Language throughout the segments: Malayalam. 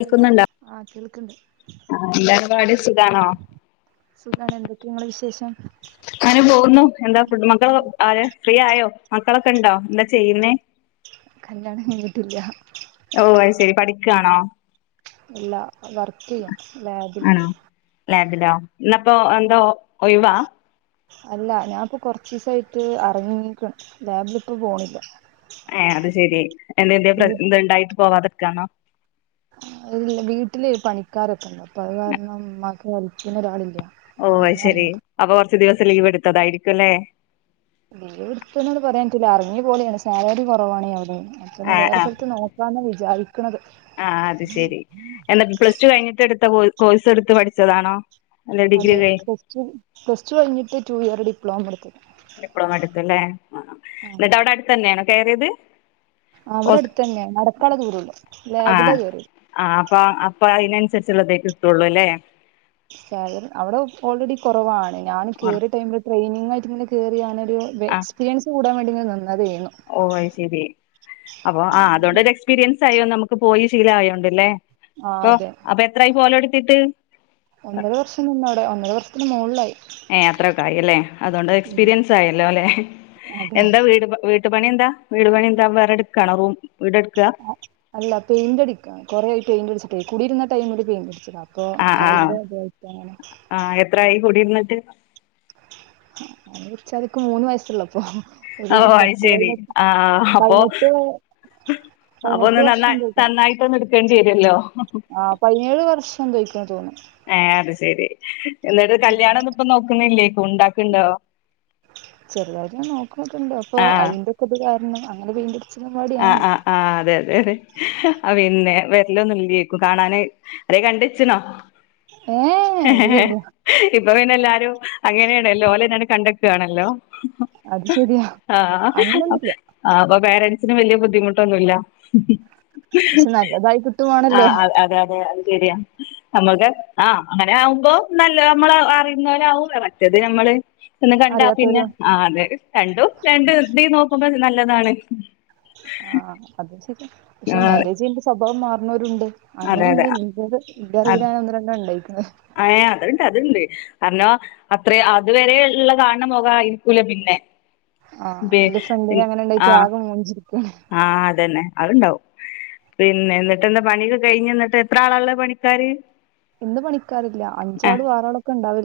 ഹലോ കേൾക്കുന്നുണ്ടോ ആഹ കേൾക്ക്ന്ന്ണ്ട് എന്താണ് പാട് സുഖാണോ? സുഖാണ് എന്തൊക്കെ ഇങ്ങളെ വിശേഷം അങ്ങനെ പോകുന്നു. എന്താ മക്കൾ ഒക്കെ ആയോ? ഫ്രീയായോ? മക്കളൊക്കെ ഇണ്ടോ എന്താ ചെയ്യുന്നേ? കല്യാണം കഴിഞ്ഞിട്ടില്ല ഓ അത്ശരി പഠിക്കാണോ? അല്ല ആണോ, ലാബിലോ ഇന്നപ്പോ എന്താ ഒയ്‌വാ? അല്ല ഞാപ്പൊ കൊറച്ചീസായിട്ട്, അറങ്ങീക്ക്ണ്, ലാബ് ല്‌പ്പൊ പോവല്ല ഏ അത് ശെരി. എന്തെ എന്തെ വീ പ്ര ഇത്ണ്ടായിട്ട് പോവാതിക്കാണോ ഇല്ല, വീട്ടില് പണിക്കാരൊക്കെണ്ട് അപ്പൊ അത് കാരണം മ്മക്ക് പണി ഹെൽപ്പിനൊരാളില്ല ഓ അയ്ശെരി, അപ്പൊ കൊറച്ച് ദിവസം ലീവ് എടുത്തതായിരിക്കുംല്ലേ ലീവ്ട്ത്ത്ണ്ന്ന് പറയാൻ പറ്റൂല, അറങ്ങി പോലേണ്. സാലറി കൊറവാ ണെയ് അവടെയ് അപ്പൊന്ന് ആ വേറെ ആ സ്ഥലത്ത് നോക്കാന്ന് വിചാരി ആ അത് ശെരി, എന്നിട്ട് പ്ലസ് ടു കഴിഞ്ഞിട്ട് എടുത്ത കോഴ് കോഴ് സെടുത്ത് പഠിച്ചതാണോ അല്ല ഡിഗ്രി അതെ കഴി പ്ലസ് ടു പ്ലസ് ടു കഴിഞ്ഞിട്ട് ടു ഇയർ ഡിപ്ലോമ എടുത്ത് ഡിപ്ലോമ എടുത്തല്ലെ, ആഹ, ന്നിട്ട് അവിടെ അടുത്തന്നാണോ കേറിയത് അവിടെ അടുത്ത് തന്നെ നടക്കാനുള്ള ദൂരേയുള്ളൂ ആഹ ലാബിലാ കയറിയത് ആ അപ്പ അപ്പൊ അയ്ന് സരിച്ച്ള്ളതേ കിട്ടൊള്ളു ലെ സാലറി അവിടെ ഓൾറെഡി കുറവാണ്. ഞാൻ കേറിയ ടൈമില് ട്രെനിങ് ആയിട്ട് ഇങ്ങനെ കേറിയാണ് ഒരു വെ ആഹ് എസ്പീരിയൻസ് കൂടാൻ വേണ്ടിങ്ങനെ നിന്ന് ഓ അയ്ശരി അപ്പൊ ആ അതുകൊണ്ടൊരു എക്സ്പീരിയൻസ് ആയോ നമുക്ക് പോയി ശീല ആയോണ്ട്ല്ലേ ആ പ്പം അതെ അപ്പൊ എത്രായി പോവലൊടുത്തിട്ട് ഒന്നര വർഷം നിന്ന അവിടെ, ഒന്നര വർഷത്തിന് മോളിലായി ഏ അത്രൊക്കായി അല്ലേ അതുകൊണ്ട് എക്സ്പീരിയൻസ് ആയല്ലോ ലേ. അതെ എന്താ വീട്പ വീട്ട് പണി എന്താ വീട് പണി എന്താ വേറെ എടുക്കാണ റൂം വീട് എടുക്കുക അല്ല പെയിന്റ് അടിക്കാണ്. കൊറെ ആയി പെയിന്റടിച്ചിട്ടേയ്. കുടിരുന്ന ടൈമില് പെയ്ൻ്റടിച്ചതാ ആ ആഹ ആ എത്രായി കുടിര്ന്നിട്ട് ച്ചത്ക്ക് മൂന്ന് വയസ്സ്ള്ളപ്പൊ ഓ അയ്ശരി. ആഹ് അപ്പൊ പതിനെട്ട് വയ- അപ്പൊ പതിനെട്ട് ഒന്ന് നന്ന നന്നായിട്ടൊന്ന് എട്ക്കേണ്ടി വരുവല്ലോ? ആഹ് പതിനേഴ് വർഷം എന്തോയ്ക്ക തോന്നു ഏ അത് ശെരി. എന്നിട്ട് കല്യാണം ഒന്നും ഇപ്പ നോക്കുന്നില്ലേ? ചെറ്തായിട്ടൊന്ന് നോക്ക്ണൊക്കെ ഇണ്ട്. അപ്പൊ ആഹ് അയിന്റക്കെത് കാ ണ് അങ്ങനെ പെയിന്റടി ആഹ് ആഹ് ആഹ് അതെ അതെ അതെ ആ പിന്നെ വെരലൊന്നും ഇല്ലേക്കും കാണാന്. ആരെയും കണ്ട് വെച്ചിനോ? ഏ ഇല്ല ഇല്ല ഇപ്പൊ പിന്നെ എല്ലാരും അങ്ങനെയാണല്ലോ? ഓലന്നെങ്ങട് കണ്ടെക്ക്വാണല്ലോ? അത് ശരിയാ ആഹ് അങ്ങനൊന്നുല്ല അതൊക് പാരന്റ്സിന് വലിയ ബുദ്ധിമുട്ടൊന്നുല്ല പക്ഷെ നല്ലതായി ആ കിട്ടുവാണല്ലോ അ അതെ അതെ അ ശെരിയാ. നമ്മുക്ക് ആ അങ്ങനെ ആവ്മ്പോ നല്ല നമ്മള് അറിയുന്നവരാവു. മറ്റത് നമ്മൾ ത് പിന്നെ കണ്ടാ പിന്നെ. അറിയാത്തോരും ആ അതെ. രണ്ടു രണ്ടും ഇത് നോക്കുമ്പോ നല്ലതാണ്. ആ അത ശ പക്ഷെ ആഹ് മാരേജ്ന്റെ സ്വഭാവം മാറുന്നവരുണ്ട് അങ്ങനെ അതെ ഇണ്ട്. അതെ ഇന്റൊരു ഇന്റെ അറിവില് ഒന്ന് രണ്ട് ഇണ്ടായിക്ക്ണ്. ഏഹ് അത്ണ്ട് അത്ണ്ട്. കാരണം അത്ര അതുവരെ ഇള്ള കാണണ മൊഖായിരിക്കൂല പിന്നെ. ആഹ് എന്റെ ഫ്രണ്ടിന് അങ്ങനെണ്ടായിട്ട് ആഹ് ആകെ മൂഞ്ചിരി ആഹ് അതന്നെ അത്ണ്ടാവും. പിന്നെ എന്നിട്ട് എന്താ പണിയൊക്കെ കഴിഞ്ഞോ എന്നിട്ട്? എത്ര ആളാള്ളെ പണിക്കാര്? ഇന്ന് പണിക്കാറില്ല. അഞ്ചാളും ആറാളും ഒക്കെ ഇണ്ടാവു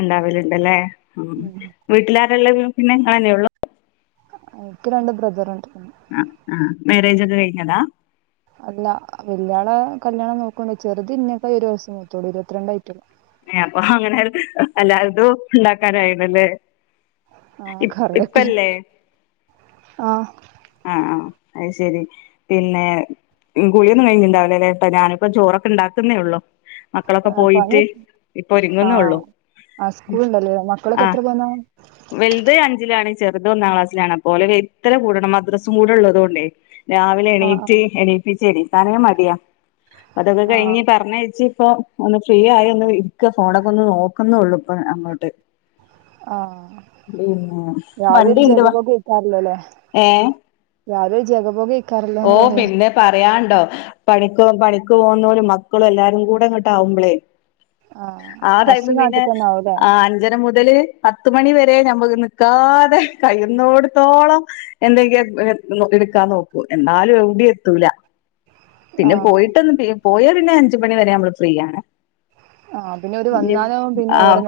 ഇണ്ടാവല്ണ്ടല്ലേ? ഉം. വീട്ടിലാരാള്ളെ പിന്നെ ഇങ്ങളന്നയേ ഉള്ളു? ഈഹ് ഇക്കി രണ്ട് ബ്രദറ്ണ്ട്. മാര്യേജ് ഒക്കെ കഴിഞ്ഞതാ? അല്ല. വല്ല്യാള കല്യാണം നോക്ക്ണ്ട്. ചെറ്ത് ഇന്നേക്കാൾ ഒരു വയസ്സിന് മൂത്തയേ ഉള്ളു. ഇരുപത്തിരണ്ടായിട്ടില്ല. ഏഹ് അപ്പൊ അങ്ങനെ അല്ലാതും ഇണ്ടാക്കാനായിണല്ലേ? ആ ഇപ് കറിയൊക്കെ ഇപ്പല്ലേ? ആ ആഹ് ആ അത് ശെരി. പിന്നെ ഗുളിയൊന്നും കഴിഞ്ഞിട്ടുണ്ടാവില്ലല്ലേ? ഇപ്പം ഞാനിപ്പം ചോറൊക്കെ ഇണ്ടാക്കുന്നേ ഉള്ളു മക്കളൊക്കെ ആ പണി പോയിട്ട് ഇപ്പൊ ആ ഒര്ങ്ങ്ന്നേ ഉള്ളു ആ സ്കൂളുണ്ടല്ലേ മക്കളൊക്കെ ആ എത്ര പോന്ന വല്ത് അഞ്ചിലാണ്. ചെറ്ത് ഒന്നാം ക്ലാസിലാണ്. അപ്പൊ ഓലെ വെയ്ത്തിലെ കൂടണം മദ്രസും കൂടെ ഇള്ളത്കൊണ്ടേ. രാവിലെ ആ എണീറ്റ് എണീപ്പിച്ച് എണീക്കാനേ മടിയാ. അതൊക്കെ ആ ആ കഴിഞ്ഞ് പറഞ്ഞയച്ച് ഇപ്പൊ ഒന്ന് ഫ്രീ ആയി ഒന്ന് ഇരിക്കാ. ഫോണൊക്കെ ഒന്ന് നോക്കുന്നുള്ളു ഇപ്പൊ അങ്ങോട്ട് ആഹ്. പിന്നെ രാവിലെയൊരു വണ്ടിണ്ട് വ ജഗപൊഗ ഏയ്ക്കാറുല്ലല്ലേ? ഏ രാവിലെയൊരു ജഗപൊഗ ഏയ്ക്കാറില്ലാന്ന് പറയാ പറയാന്ണ്ടോ? പണിക്കോ പണിക്ക് പോന്നവരും മക്കളും എല്ലാരും കൂടെ അങ്ങട്ട് ആവ്മ്പളേ ആ ടൈമ് ഹസ് പിന്നെ, നാട്ടിൽ തന്നെ ആവൂല്ലേ ആ അഞ്ചര മുതല് പത്ത് മണി വരെ ഞമ്മക്ക് നിക്കാതെ കയ്യ്ന്നോടത്തോളം എന്തെങ്കിലൊ എട്ക്കാൻ നോക്കു. എന്നാലും എവിടെയു എത്തൂല. ആ പിന്നെ പോയിട്ടൊന്ന് പി പോയാപിന്നെ അഞ്ച് മണി വരെ നമ്മള് ഫ്രീയാണ് ആ പിന്നെ ഒരു വന്നാലും പിന്നെ ഓരോ ആഹ്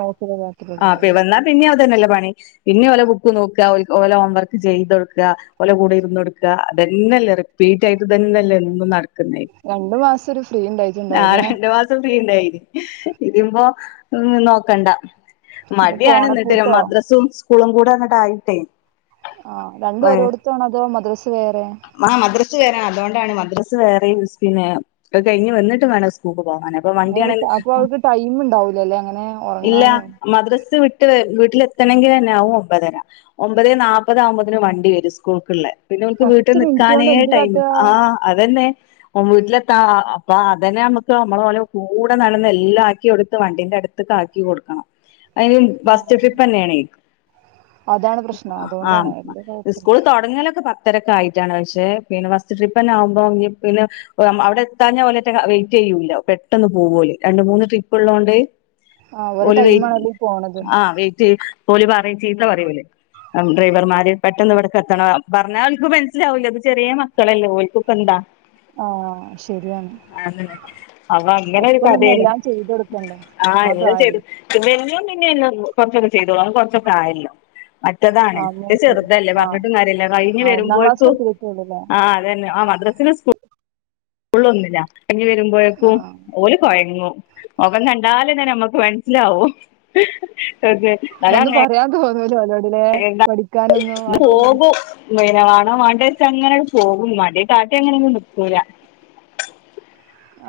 ആപ്പീ നോക്കിലാക്കിട്ടുള്ളൂല്ലേ വന്നാ പിന്നെ അതന്നല്ലേ പണി. പിന്നെ ഓലെ ബുക്ക് നോക്ക്വാ, ഓല ഹോം വർക്ക് ചെയ്തൊട്ക്ക്വാ ഓലെ കൂടെ ഇര്ന്നൊട്ക്ക്വാ. അതന്നെയല്ലേ റിപ്പീറ്റായിട്ട് ഇതന്നല്ലേ എന്നും നടക് ക്ക്ന്നെ. രണ്ടു മാസം ഒരു ഫ്രീ ആ ഉണ്ടായിട്ടുണ്ടാവൂലേ രണ്ട് മാസം ഇണ്ടായിന്. ഇതിപ്പോ നോക്കണ്ട ഇനിയിപ്പോ മടിയാണ് എന്നിട്ട്. ഓണപ്പൂട്ടോ മദ്രസും സ്കൂളും കൂടങ്ങിട്ടായിട്ടേ. ആഹ് രണ്ടും ഓരോട്താണോ അതോ മദ്രസ് വേറെ ആ മദ്രസ് അതുകൊണ്ടാണ് മദ്രസ് വേറെ പിന്നെ അത് കഴിഞ്ഞ് വന്നിട്ട് വേണം സ്കൂ പോകാന് അപ്പോ അങ്ങനെ വണ്ടിയാണെങ്കി ഒരു- അപ്പൊ അവർക്ക് ടൈം ഉണ്ടാവൂലല്ലേ അങ്ങനെ ഇല്ലാ ഉറങ്ങാനും മദ്രസ് വി ട്ട് വീട്ടിലെത്തണമെങ്കിൽ തന്നെ ആകും ഒമ്പതര ഒമ്പതേ നാപ്പത് ആകുമ്പത്തിന് വണ്ടി വരും സ്കൂൾക്കുള്ള. പിന്നെ ഓനിക്ക് വീട്ടിൽ പത്ത് മിനിറ്റ് നിക്കാനേ കൊണ്ട് എന്ത് ടൈമ് കാട്ടുക ആഹ് അതന്നെ ഓൻ വീട്ടിലെത്താ അപ്പോ അതന്നെ നമ്മുക്ക് നമ്മള് ഓലെ കൂടെ നടന്ന് എല്ലാം ആക്കി കൊടുത്ത് വണ്ടീന്റെ അടുത്തക്ക് ആക്കി കൊടുക്കണം. അയിന് ബസ് സ്റ്റോപ്പിൽ ആ തന്നെയാണ് അതാണ് പ്രശ്നം ആഹ് അതുകൊണ്ടാണ് വലിയ സ് കുഴപ്പമില്ല ക്കൂൾ തുടങ്ങിയാലൊക്കെ പ ത്തരൊക്കെ ആയിട്ടാണ് പക്ഷേ പിന്നെ ഫസ്റ്റ് ട്രിപ്പന്നെ ആകുമ്പോ പിന്നെ അവിടെ എത്താഞ്ഞാൽ ഓലാറ്റം വെയിറ്റ് ചെ യ്യൂലാ പെട്ടന്ന് പോവും ഓല് രണ്ട് മൂന്ന് ട്രിപ്പ് ഉള്ളോണ്ട്. ആ ഒരു ഓല് വെ ടൈമാണല്ലോ ഈ പോണത് ആഹ് വെയിറ്റ് ചെ ഓല് പറയും ചീത്ത പറയൂലേ ഡ്രൈവർമാര് പെട്ടെന്ന് ഇവിട ക്കെത്തണം പറഞ്ഞാ ഓൽക്ക് മനസ്സിലാവൂല അത് ചെറിയ മക്കളല്ലേ ഓൽക്കിപ്പോ എന്താ? ആ ശരിയാണ് അതന്നെ അത് അങ്ങനെ ഒരു ഒപ്പം നിന്ന് കഥയാണ്. എല്ലാം ചെയ്ത് കൊടുക്കണ്ടേ ആഹ് ആ എല്ലാം ചെയ്ത് പ്രായല്ലേ [unintelligible] [unintelligible] കുറച്ചൊക്കെ ചെയ്തോളും അവൻ കൊറച്ചൊക്കെ ആയതല്ലേ മറ്റതാണ് ആ മൂത്തല്ലേ ചെറുതല്ലേ ആ [unintelligible] ഞ്ഞിട്ടും കാര്യല്ല കഴിഞ്ഞു ആ ഒന്നാം ക്ലാസ്സിൽ വരുമ്പോഴേക്കും എത്തിയിട്ടുള്ളൂ അല്ലേ ആഹ് അതന്നെ ആഹ് മദ്രസേല് സ്കൂ ള് ഒന്നിലാ കയിഞ്ഞു ആ വരുമ്പോഴേക്കും ഓല് കൊഴങ്ങും. മുഖം കണ്ടാലന്നെ നമ്മക്ക് മനസ്സിലാവും ഓക്കെ ഒന്നും [unintelligible] പറയാൻ തോന്നൂല ഓലോടില്ലേ [unintelligible] പഠിക്കാനൊന്നും ഇത് ആ ടൈമിൽ പോകും. [unintelligible] വാണോ വാണ്ടേ വെച്ച് അങ്ങനെ പോകും മടി കാട്ടി അങ്ങനെ ഒന്നും നിക്കൂല.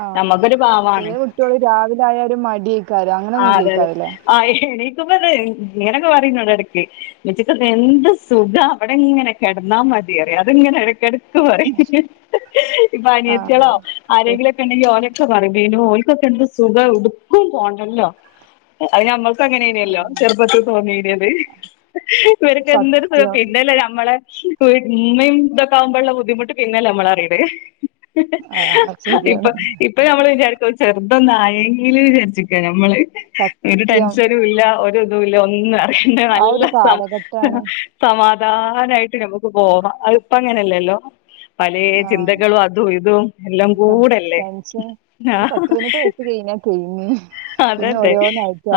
ആഹ് നമ്മക്കൊരു പാവാണ് ചെറിയ കുട്ടികള് രാവിലെ ആയാലും മടിയേക്കാരും ആ അങ്ങനെയൊന്നും അതെ അതെ ഇല്ലേക്കാരല്ലേ? ആ [unintelligible] ഇങ്ങനൊക്കെ പറയുന്നുണ്ട് എട ക്ക് ഉമ്മച്ചിക്ക് എന്ത് സുഖാ അവിടെ ഇങ്ങനെ കിടന്നാ മതിയറിയും അതിങ്ങനെ ഇടക്കെട ക്ക് പറയും ഇപ്പോ ആ അനിയത്തിളോ ആരെങ്കിലൊക്കെ ഉണ്ടെങ്കിൽ ഓരെ ഒക്ക പറിം ബിനോ ഓൽക്കൊക്കെ എന്ത് സുഖാ ഒടുക്കും പോണ്ടല്ലോ അത് ഞമ്മൾക്ക് അങ്ങനേന്യല്ലോ ചെറുപ്പത്തി തോന്നീന്യത് ഇവരൊക്കെ എന്തൊരു സുഖം സത്യം പിന്നല്ലെ ഞമ് മ്മളെ ഇമ്മിം ഇതൊക്കെ ആകുമ്പള്ള ബുദ്ധിമുട്ട് പിന്നല്ലേ നമ്മളറിണത് ആ ശരിയാണ് ഇപ്പം ഇപ്പം ഞമ്മൾ വിചാരിക്കും ചെർ തൊന്നായെങ്കില് വിചാര്ച്ചിക്ക ഞമ്മള്, ഒരു സത്യം ടെൻഷനൂല്ല ഒരിതൂല്ല ഒന്നു അ റ്യണ്ട ആ നല്ല ഒരു സം കാലഘട്ടാണ് സമാ ധാനായിട്ട് ഞമ്മക്ക് പോവാ അത് ഇപ്പ അങ്ങനല്ലല്ലോ. പലേ ആ ചിന്തകളും അതും ഇതും എല്ലം കൂടല്ലേ ടെൻഷൻ ഒരു ആഹ് പത്ത് പതിനെട്ട് വയസ്സ് കഴിഞ്ഞാ പിന്നെ അതെ അതെ,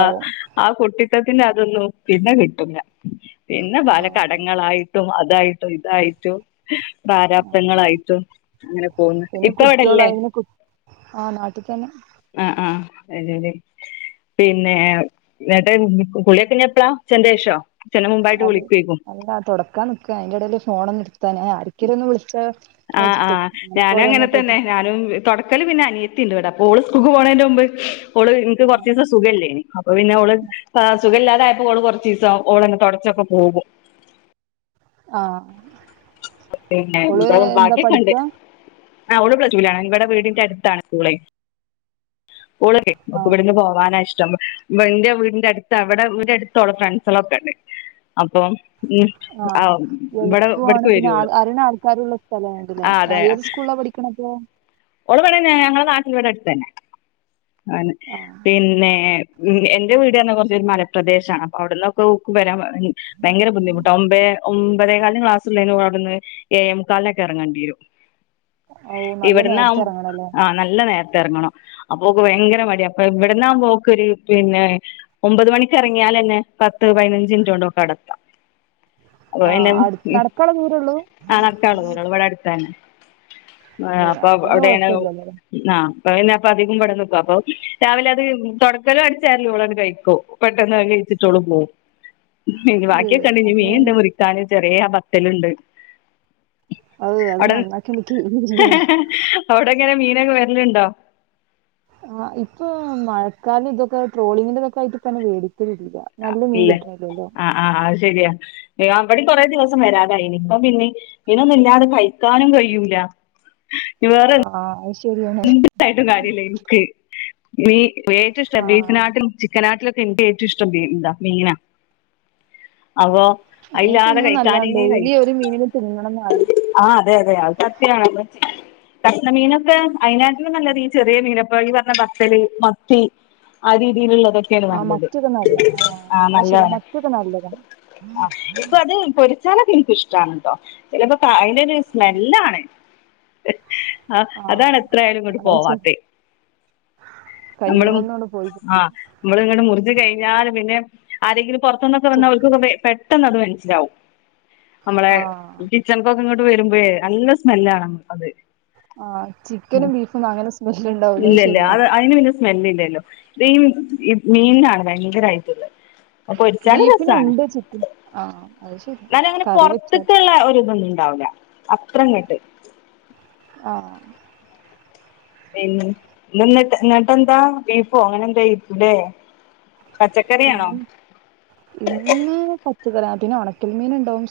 ആഹ് ആഹ് കുട്ടി. പുസ്തകത്തിന്റെ അതൊന്നും പിന്നെ കിട്ടൂല, പിന്നെ ആ പല കടങ്ങളായിട്ടും ഒക്കെ. ഇതായിട്ടും ഇതായിട്ടും. പ്രാരാപ്തങ്ങളായിട്ടും അങ്ങനെ പോകുന്നു ഇപ്പ എവിടെ ഇല്ലേ? ആഹ് നാട്ടിൽ തന്നെ. അത് ശരി, പിന്നെ നേട്ടന്‍ കുളിയൊക്കെ ഇനി എപ്പഴാ, ഉച്ചന്റെ ശേഷമോ? അത് അല്ല തുടക്കാൻ നിക്കാ അയിന്റെ ഇടയില് ഫോൺ ഒന്ന് എടുത്താനേ, ആരെങ്കിലും ഒന്ന് വിളിച്ചാലോ? ആഹ് ആഹ്, ഞാനും അങ്ങനെ തന്നെ ഞാനും തുടക്കല് പിന്നെ അനിയത്തി. ത്തിയുണ്ട് ഇവിടെ ഓള് സ്കൂളിലേക്ക് പോണത്തിന്റെ മുമ്പ്, ഓള് എനിക്ക് കുറച്ച് ദിവസം സുഖയില്ലായിരുന്നീ അപ്പ പിന്നെ അവള് ക്ലാസ്സ്‌. സുഖമില്ലാതെ ആയിപ്പോ ഓള് കൊറച്ച് ദിവസം ഓള് അങ്ങ് തുടച്ചപ്പോ പോകും. ആഹ് അപ്പൊ പിന്നെ എന്തോ ബാക്കിയൊക്കെ ഉണ്ട്. ആഹ് ഓള് പ്ലസ് ടു വിലാണ് ഇവിടെ വീടിന്റെ അടുത്താണ് സ്കൂള്. ഓളുക്ക് ആ അവൾക്ക് ഇവിടുന്ന് പോവാന് ഇഷ്ടം. എന്റെ വീടിന്റെ അടുത്ത് അവിടെ വടെ അടുത്തുള്ള ഫ്രണ്ട്സള്ള ഒക്കെ ഉണ്ട്. അപ്പൊ ഉം, ആഹ ആ, ഇവിടെ എളുപ്പമാണ്. ഇവിടേക്ക് പിന്നെ വരും ആ ഓള് അറിണ ആൾക്കാരുള്ള സ്ഥല അയതോട് ഏത് സ്കൂളി പഠിക്കണകോ ഒവിണ ഞങ്ങളെ നാട്ടിൽ വടെ അടുത്ത് തന്നെ ആനെ ആ പിന്നെ ഉം എന്റെ വീട് തന്നെ കുറച്ചൊ മലപ്രദേശമാണ്. അപ്പൊ അവിടന്നക്ക വരാൻ ഭയങ്കര ബുദ്ധിമുട്ട് ഒമ്പ ഒമ്പതേ കാലിന് ക്ലാസ് ഉണ്ടായിരുന്നോ അവിടുന്ന് ഏഴേ മുക്കാലിനൊക്കെ ഇറങ്ങേണ്ടി വരും ഓ നല്ല ഇവിടന്ന് നേരത്തെ ആവും എറങ്ങണല്ലേ ആ നല്ല നേരത്തെ ഇറങ്ങണം. അ പോക്ക് ഭയങ്കര മടി അപ്പൊ ഇവിടന്നാ ഒൾക്ക് ഒര് പിന്നെ ഒമ്പത് മണിക്ക് ഇറങ്ങിയാൽന്നെ പത്ത് പതിനഞ്ച് മിനിട്ടോണ്ട് ഒൾക്ക് അവിടെ അടത്താം. അപ്പ ആ അടുത്ത് [unintelligible] നടക്കാനുള്ള ദൂരേ ഉള്ളൂ നടക്കാന്ള്ള ദൂരോള്ളൂ ഇവിടെ അടുത്ത തന്നെ. ആ ഏ അപ്പൊ പിന്നെ അവിടെയാണ് കൊഴപ്പില്ലല്ലോ ആ അപ്പ അധികം ഇവിടെ നിക്കും അപ്പൊ രാവിലെ അത് തുടക്കലോ അടിച്ചാരോല് ഒള് അങ്ങട്ട്കഴിക്കും പെട്ടെന്ന് പണി കഴിച്ചിച്ട്ട് ഒള് പോകും. [inaudible] എ ഏ ബാക്കിയൊക്കെണ്ട് അത് മീന്ണ്ട് മുറിക്കും ചെറിയ ബത്തല്ണ്ട്. അത് അത് അവിടെ നന്നാക്കി എനിക്ക് ആആ അവിടെങ്ങനെ മീനൊക്കെ വരലുണ്ടോ? ആ ഇപ്പൊ മഴക്കാലം ഇതൊക്കെ ട്രോളിങ്ങിന്റെറെതൊക്കെ ആയിട്ട് ഇപ്പൊ [unintelligible] ല്ല നല്ല മീൻ ഇല്ല കിട്ടണല്ലേല്ലോ? ആഹ് ആഹ് അത് ശരിയാ അവിടെ കൊറെേ ദിവസം. വരാതായിനി ഇപ്പ പിന്നെ മീനൊന്നും ഇല്ലാെ കഴിക്കാനും കഴിയൂല. [unintelligible] ആഹ് അ എന്തണ്ടായിട്ടും കാര്യല്ലേ എനിക്ക് നീ ഏറ്റവും ഇഷ്ട ആഹ് ബീഫിനാട്ടിലും ചിക്കനാട്ടിലും എനിക്ക് ഏറ്റവും ഇഷ്ടംഇതാ മീന അപ്പൊ മീൻ അയിലാണ്ടെ തിന്നണ നല്ലാണ് കഴിക്കാനേ കഴി ഡെയിലി ഒരു മീനിനെ തിന്നണംന്ന് നല്ല ആ അതെ അതെ കക്ഷണമീനൊക്കെ അതിനാട്ടിലും നല്ലത് ഈ ചെറിയ മീനൊ പറഞ്ഞ വത്തല് മത്തി ആ രീതിയിലുള്ള അതൊക്കെയാണ് ആഹ് നല്ലത് മത്തിയൊക്കെ നല്ല ആഹ് ആഹ അത് ശരിയാ നല്ലതാണ് മത്തിയൊക്കെ നല്ലതാണ് ആ ഇപ്പൊ അത് പൊരിച്ചാലൊക്കെ എനിക്ക് ഇഷ്ടണട്ടോ ചിലപ്പോ അതിന്റെ ഒരു സ്മെല്ലാണ് ആ അതാണ്. ആഹ് എത്രയാലും ഇങ്ങോട്ട് അത് ശരി പോവാത്ത നമ്മള് കഴിയുമ്പോന്നും അങ്ങട് പോയി ആ കിട്ടൂല നമ്മള് മുറി കഴിഞ്ഞാലുംപിന്നെ ആരെങ്കിലും. പുറത്തുനിന്നൊക്കെ ഛെ വന്നാൽ ഓരു കൊക്കെ പെട്ടെന്ന് അത് മനസ്സിലാവും. നമ്മളെ ആഹ് കിച്ചണക്കൊക്കെ ഇങ്ങോട്ട് വരുമ്പോ നല്ല സ്മെല്ലാ അത്. ആഹ ചിക്കനും ബീഫും അങ്ങനെ സ്മെല് ഉണ്ടാവൂല ശരിയ. സ്മെല്ല ഇല്ലല്ലോ ഇത് മീനിനാണ് ഭയങ്കരയിട്ടുള്ളത്. പോരിച്ചല് രസണ് ബീഫിനുണ്ട് ചിക്കൻ ആഹ് അത് ശരിയാ എന്നാലും അങ്ങനെ കറി വെച്ചാൽ പുറത്ത്ക്കുള്ള ഒരു ഇതൊന്നുംല ണ്ടാവൂല അത്രങ്ങട്ട്. ആഹ പിന്നിട്ട് എന്നിട്ടെന്താ ബീഫോ അങ്ങനെ എന്തായികുലെ. ഉ ഇന്ന് പച്ചക്കറി ഉണക്കൽ മീന ഉണ്ടാവും.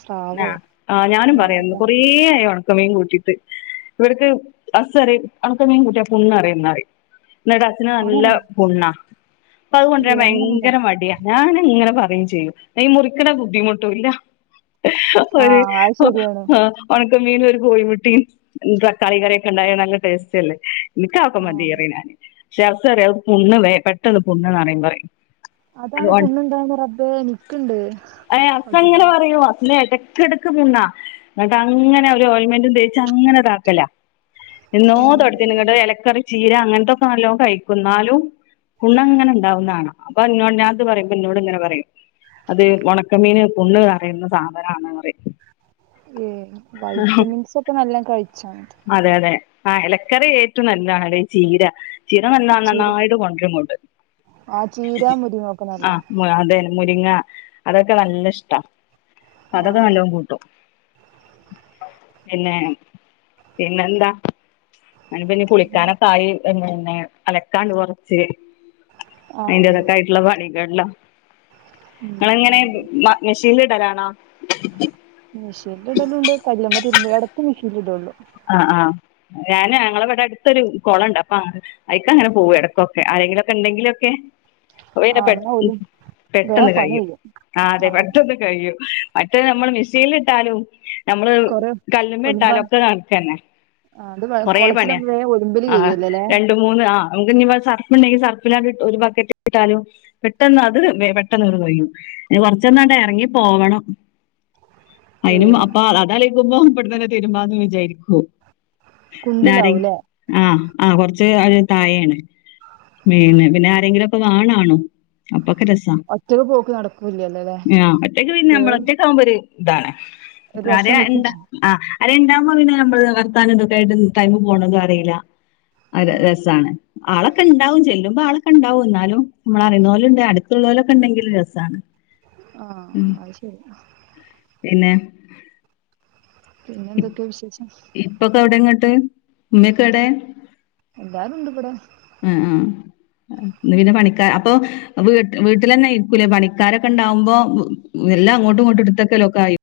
ആ സ്രാവോ ആ് ഞാനും പറയാന്ന് മാന്തള് കൊറേയാണ് ക്കമീൻ കൂട്ടിയിട്ട് ഇവർക്ക് ഹസ് പറയും ഒണക്കമീൻ കൂട്ടിയ പുണ്ണ് നെറയും ന്ന് പറയും എന്നട്ട് ഹസിന് നല്ല അങ്ങനുണ്ടോ പുണ്ണാ അപ്പൊ അതുകൊണ്ടരാൻ ഏ അങ്ങനുണ്ടോ ഭയങ്കര മടിയാ ഞാൻ ഇങ്ങനെ പറയുകയും ചെയ്യൂ ന മുറിക്കണെ ബുദ്ധിമുട്ടുംല്ല അ ഒരു ആഹ് അത് ശരിയാണ് ആ ക്ക മീനും ഒരു കോഴിമുട്ടിയും തക്കാളി കറിയൊക്കെ ഉണ്ടായ നല്ല ടേസ്റ്റ് അല്ലേ നിക്ക് ആക്കെ മതി ആഹ് പറയും ഞൻ പക്ഷെ ഹസ് പറയും അത് പുണ്േ പെട്ടെന്ന് പണ്ണന്ന്റിയ പറയും അതാണ് പുണ്ണ് ഉണ്ടാവുന്നേ റബ്ബെ നിക്കുണ്ട് ഇല്ല ഏതക്കിടക്ക് പിന്നാ എന്നിട്ട് അങ്ങനെ ഒരു ഓൽമെന്റും തേച്ച് അങ്ങനെ ഇതാക്കല എന്നോ തൊടുത്തി നിങ്ങട്ട് ഇലക്കറി ചീര അങ്ങനത്തെൊക്കെ നല്ലോണം കഴിക്കും ന്നാലും കൂണങ്ങനെ ഉണ്ടാവുന്നതാണ് [unintelligible] ഞാത് പറയുമ്പ എന്നോട് ഇങ്ങനെ പറയും. അത് ഉണക്കമീന് [unintelligible] കറയുന്ന [unintelligible] ഏ വൈറ്റമിൻസ് ഒക്കെ നല്ല കഴിച്ച അതെ അതെ ആ ഇലക്കറി ഏറ്റവും നല്ലതാണെടെ ചീര ചീര നല്ല ചീര നന്നായിട്ട് കൊണ്ടരന്നൊണ്ട് ആ ചീര മുരിങ്ങൊക്കെ ആ നല്ലതാ അതെനു മുരിങ്ങ അതൊക്കെ നല്ല ഇഷ്ടാ. അതൊക്കെ ആഹ് നല്ലവും കൂട്ടും പിന്നെ പിന്നെ എന്താ [unintelligible] പിന്നെ അലക്കാണ്ട് കുറച്ച് ആഹ് അതിന്റകത്തായിട്ടുള്ള പണികല്ലാം നിങ്ങളെങ്ങനെ ഉം മ മെഷീനിലിടലാണോ? മെഷീനിടലുണ്ട് കല്ലിമ്മേ തിരുമ്പിയെടുത്തു മെഷീനിടലുള്ളു. അഹ് അഹ് ഞാന് ഞങ്ങടിവിടടുത്തൊരു കൊളോണ്ട് അപ്പൊ അയിക്ക അങ്ങനെ പോക ഇടക്കൊക്കെ എന്തങ്കിലൊക്കെ ഉണ്ടെങ്കിലൊക്കെ ജോലിയൊക്കെ ആഹ് പെ എന്നാ ഒലും വേം പെട്ടെന്ന് പണി കഴിയും. കയ്യും ആ അതെ ആഹ് പെട്ടന്ന് കഴിയും മറ്റേ നമ്മൾ മിസ്യനിലിട്ടാലും നമ്മള് കൊറേ കല്ലുമ്മേ ഒലുമ്പാൻ ഇട്ടാലൊക്കെ നന ആഹ് അത് കുറെ പണിയാ കൊളത്തിലാവുമ്പോ വേം ഒലുമ്പല് അഹ് കഴിയുവല്ലോല്ലേ രണ്ടു മൂന്ന് ആഹ് നമുക്ക് ഇങ്ങ സർഫുണ്ടെങ്കി സർഫിനാത്ത് ഒരു ബക്കറ്റ് ഇട്ടാലും പെട്ടെന്ന് അത് പെട്ടെന്നങ്ങട് കഴിയും കുറച്ചെങ്ങാണ്ട ഇറങ്ങിപ്പോവണം [inaudible] ഏ അതിനും അപ്പൊ അതാലോചിക്കുമ്പോ ബിടുന്നു തന്നെ തരുമാന്ന് വിചാരിക്കും. [unintelligible] കുണ്ടിലാവൂല്ലേ ആഹ് ആഹ് കൊറച്ച് ഒരു തായെയാണ് മീന് പിന്നെ ആരെങ്കിലും ഒക്കൊ വാണാണോ? അപ്പൊക്കെ രസാ, ഒറ്റക്ക് പോക്ക് നടക്കൂല്ലല്ലോല്ലേ ആ ഒറ്റക്ക് പിന്നെ വേ നമ്മളൊറ്റക്കാകുമ്പോര് ഇതാണ് ഒരു വരെ രസം എന്താ കിട്ടും ആഹ് അരെ ഉണ്ടാവുമ്പോ പിന്നെ നമ്മള് വർത്താനോം ഇതൊക്കെ ആയിട്ട് ടൈമ് പോണതും അറിയില്ല ആ ആഹ് രസാണ് ആളൊക്കെ ഉണ്ടാവും ചെല് മ്പോ ആൾക്കെ ഉണ്ടാവും എന്നാലും, നമ്മളറിയുന്ന പോലുണ്ട് അടുത്തുള്ള പോലൊക്കെ ഉണ്ടെങ്കിൽ രസമാണ്. ആഹ് അത് ശരി പിന്നെ പിന്നെ ഇ- എന്തൊക്കെയാ വിശേശം? ഇപ്പൊക്കെ എവിടെ ഇങ്ങോട്ട്? ഉമ്മക്കെ ഏടെ? എല്ലാരും ഉണ്ട് ഇവിടെ ആ ആ പിന്നെന്താ പണിക്കാ അപ്പൊ വീട്ട് വീട്ടിലന്നെ ഇയിക്കൂലേ പണിക്കാരൊക്കെ ഉണ്ടാവുമ്പോ എല്ലാം അങ്ങോട്ടും ഇങ്ങോട്ടും എടുത്തൊക്കെലൊക്കെ ആയി.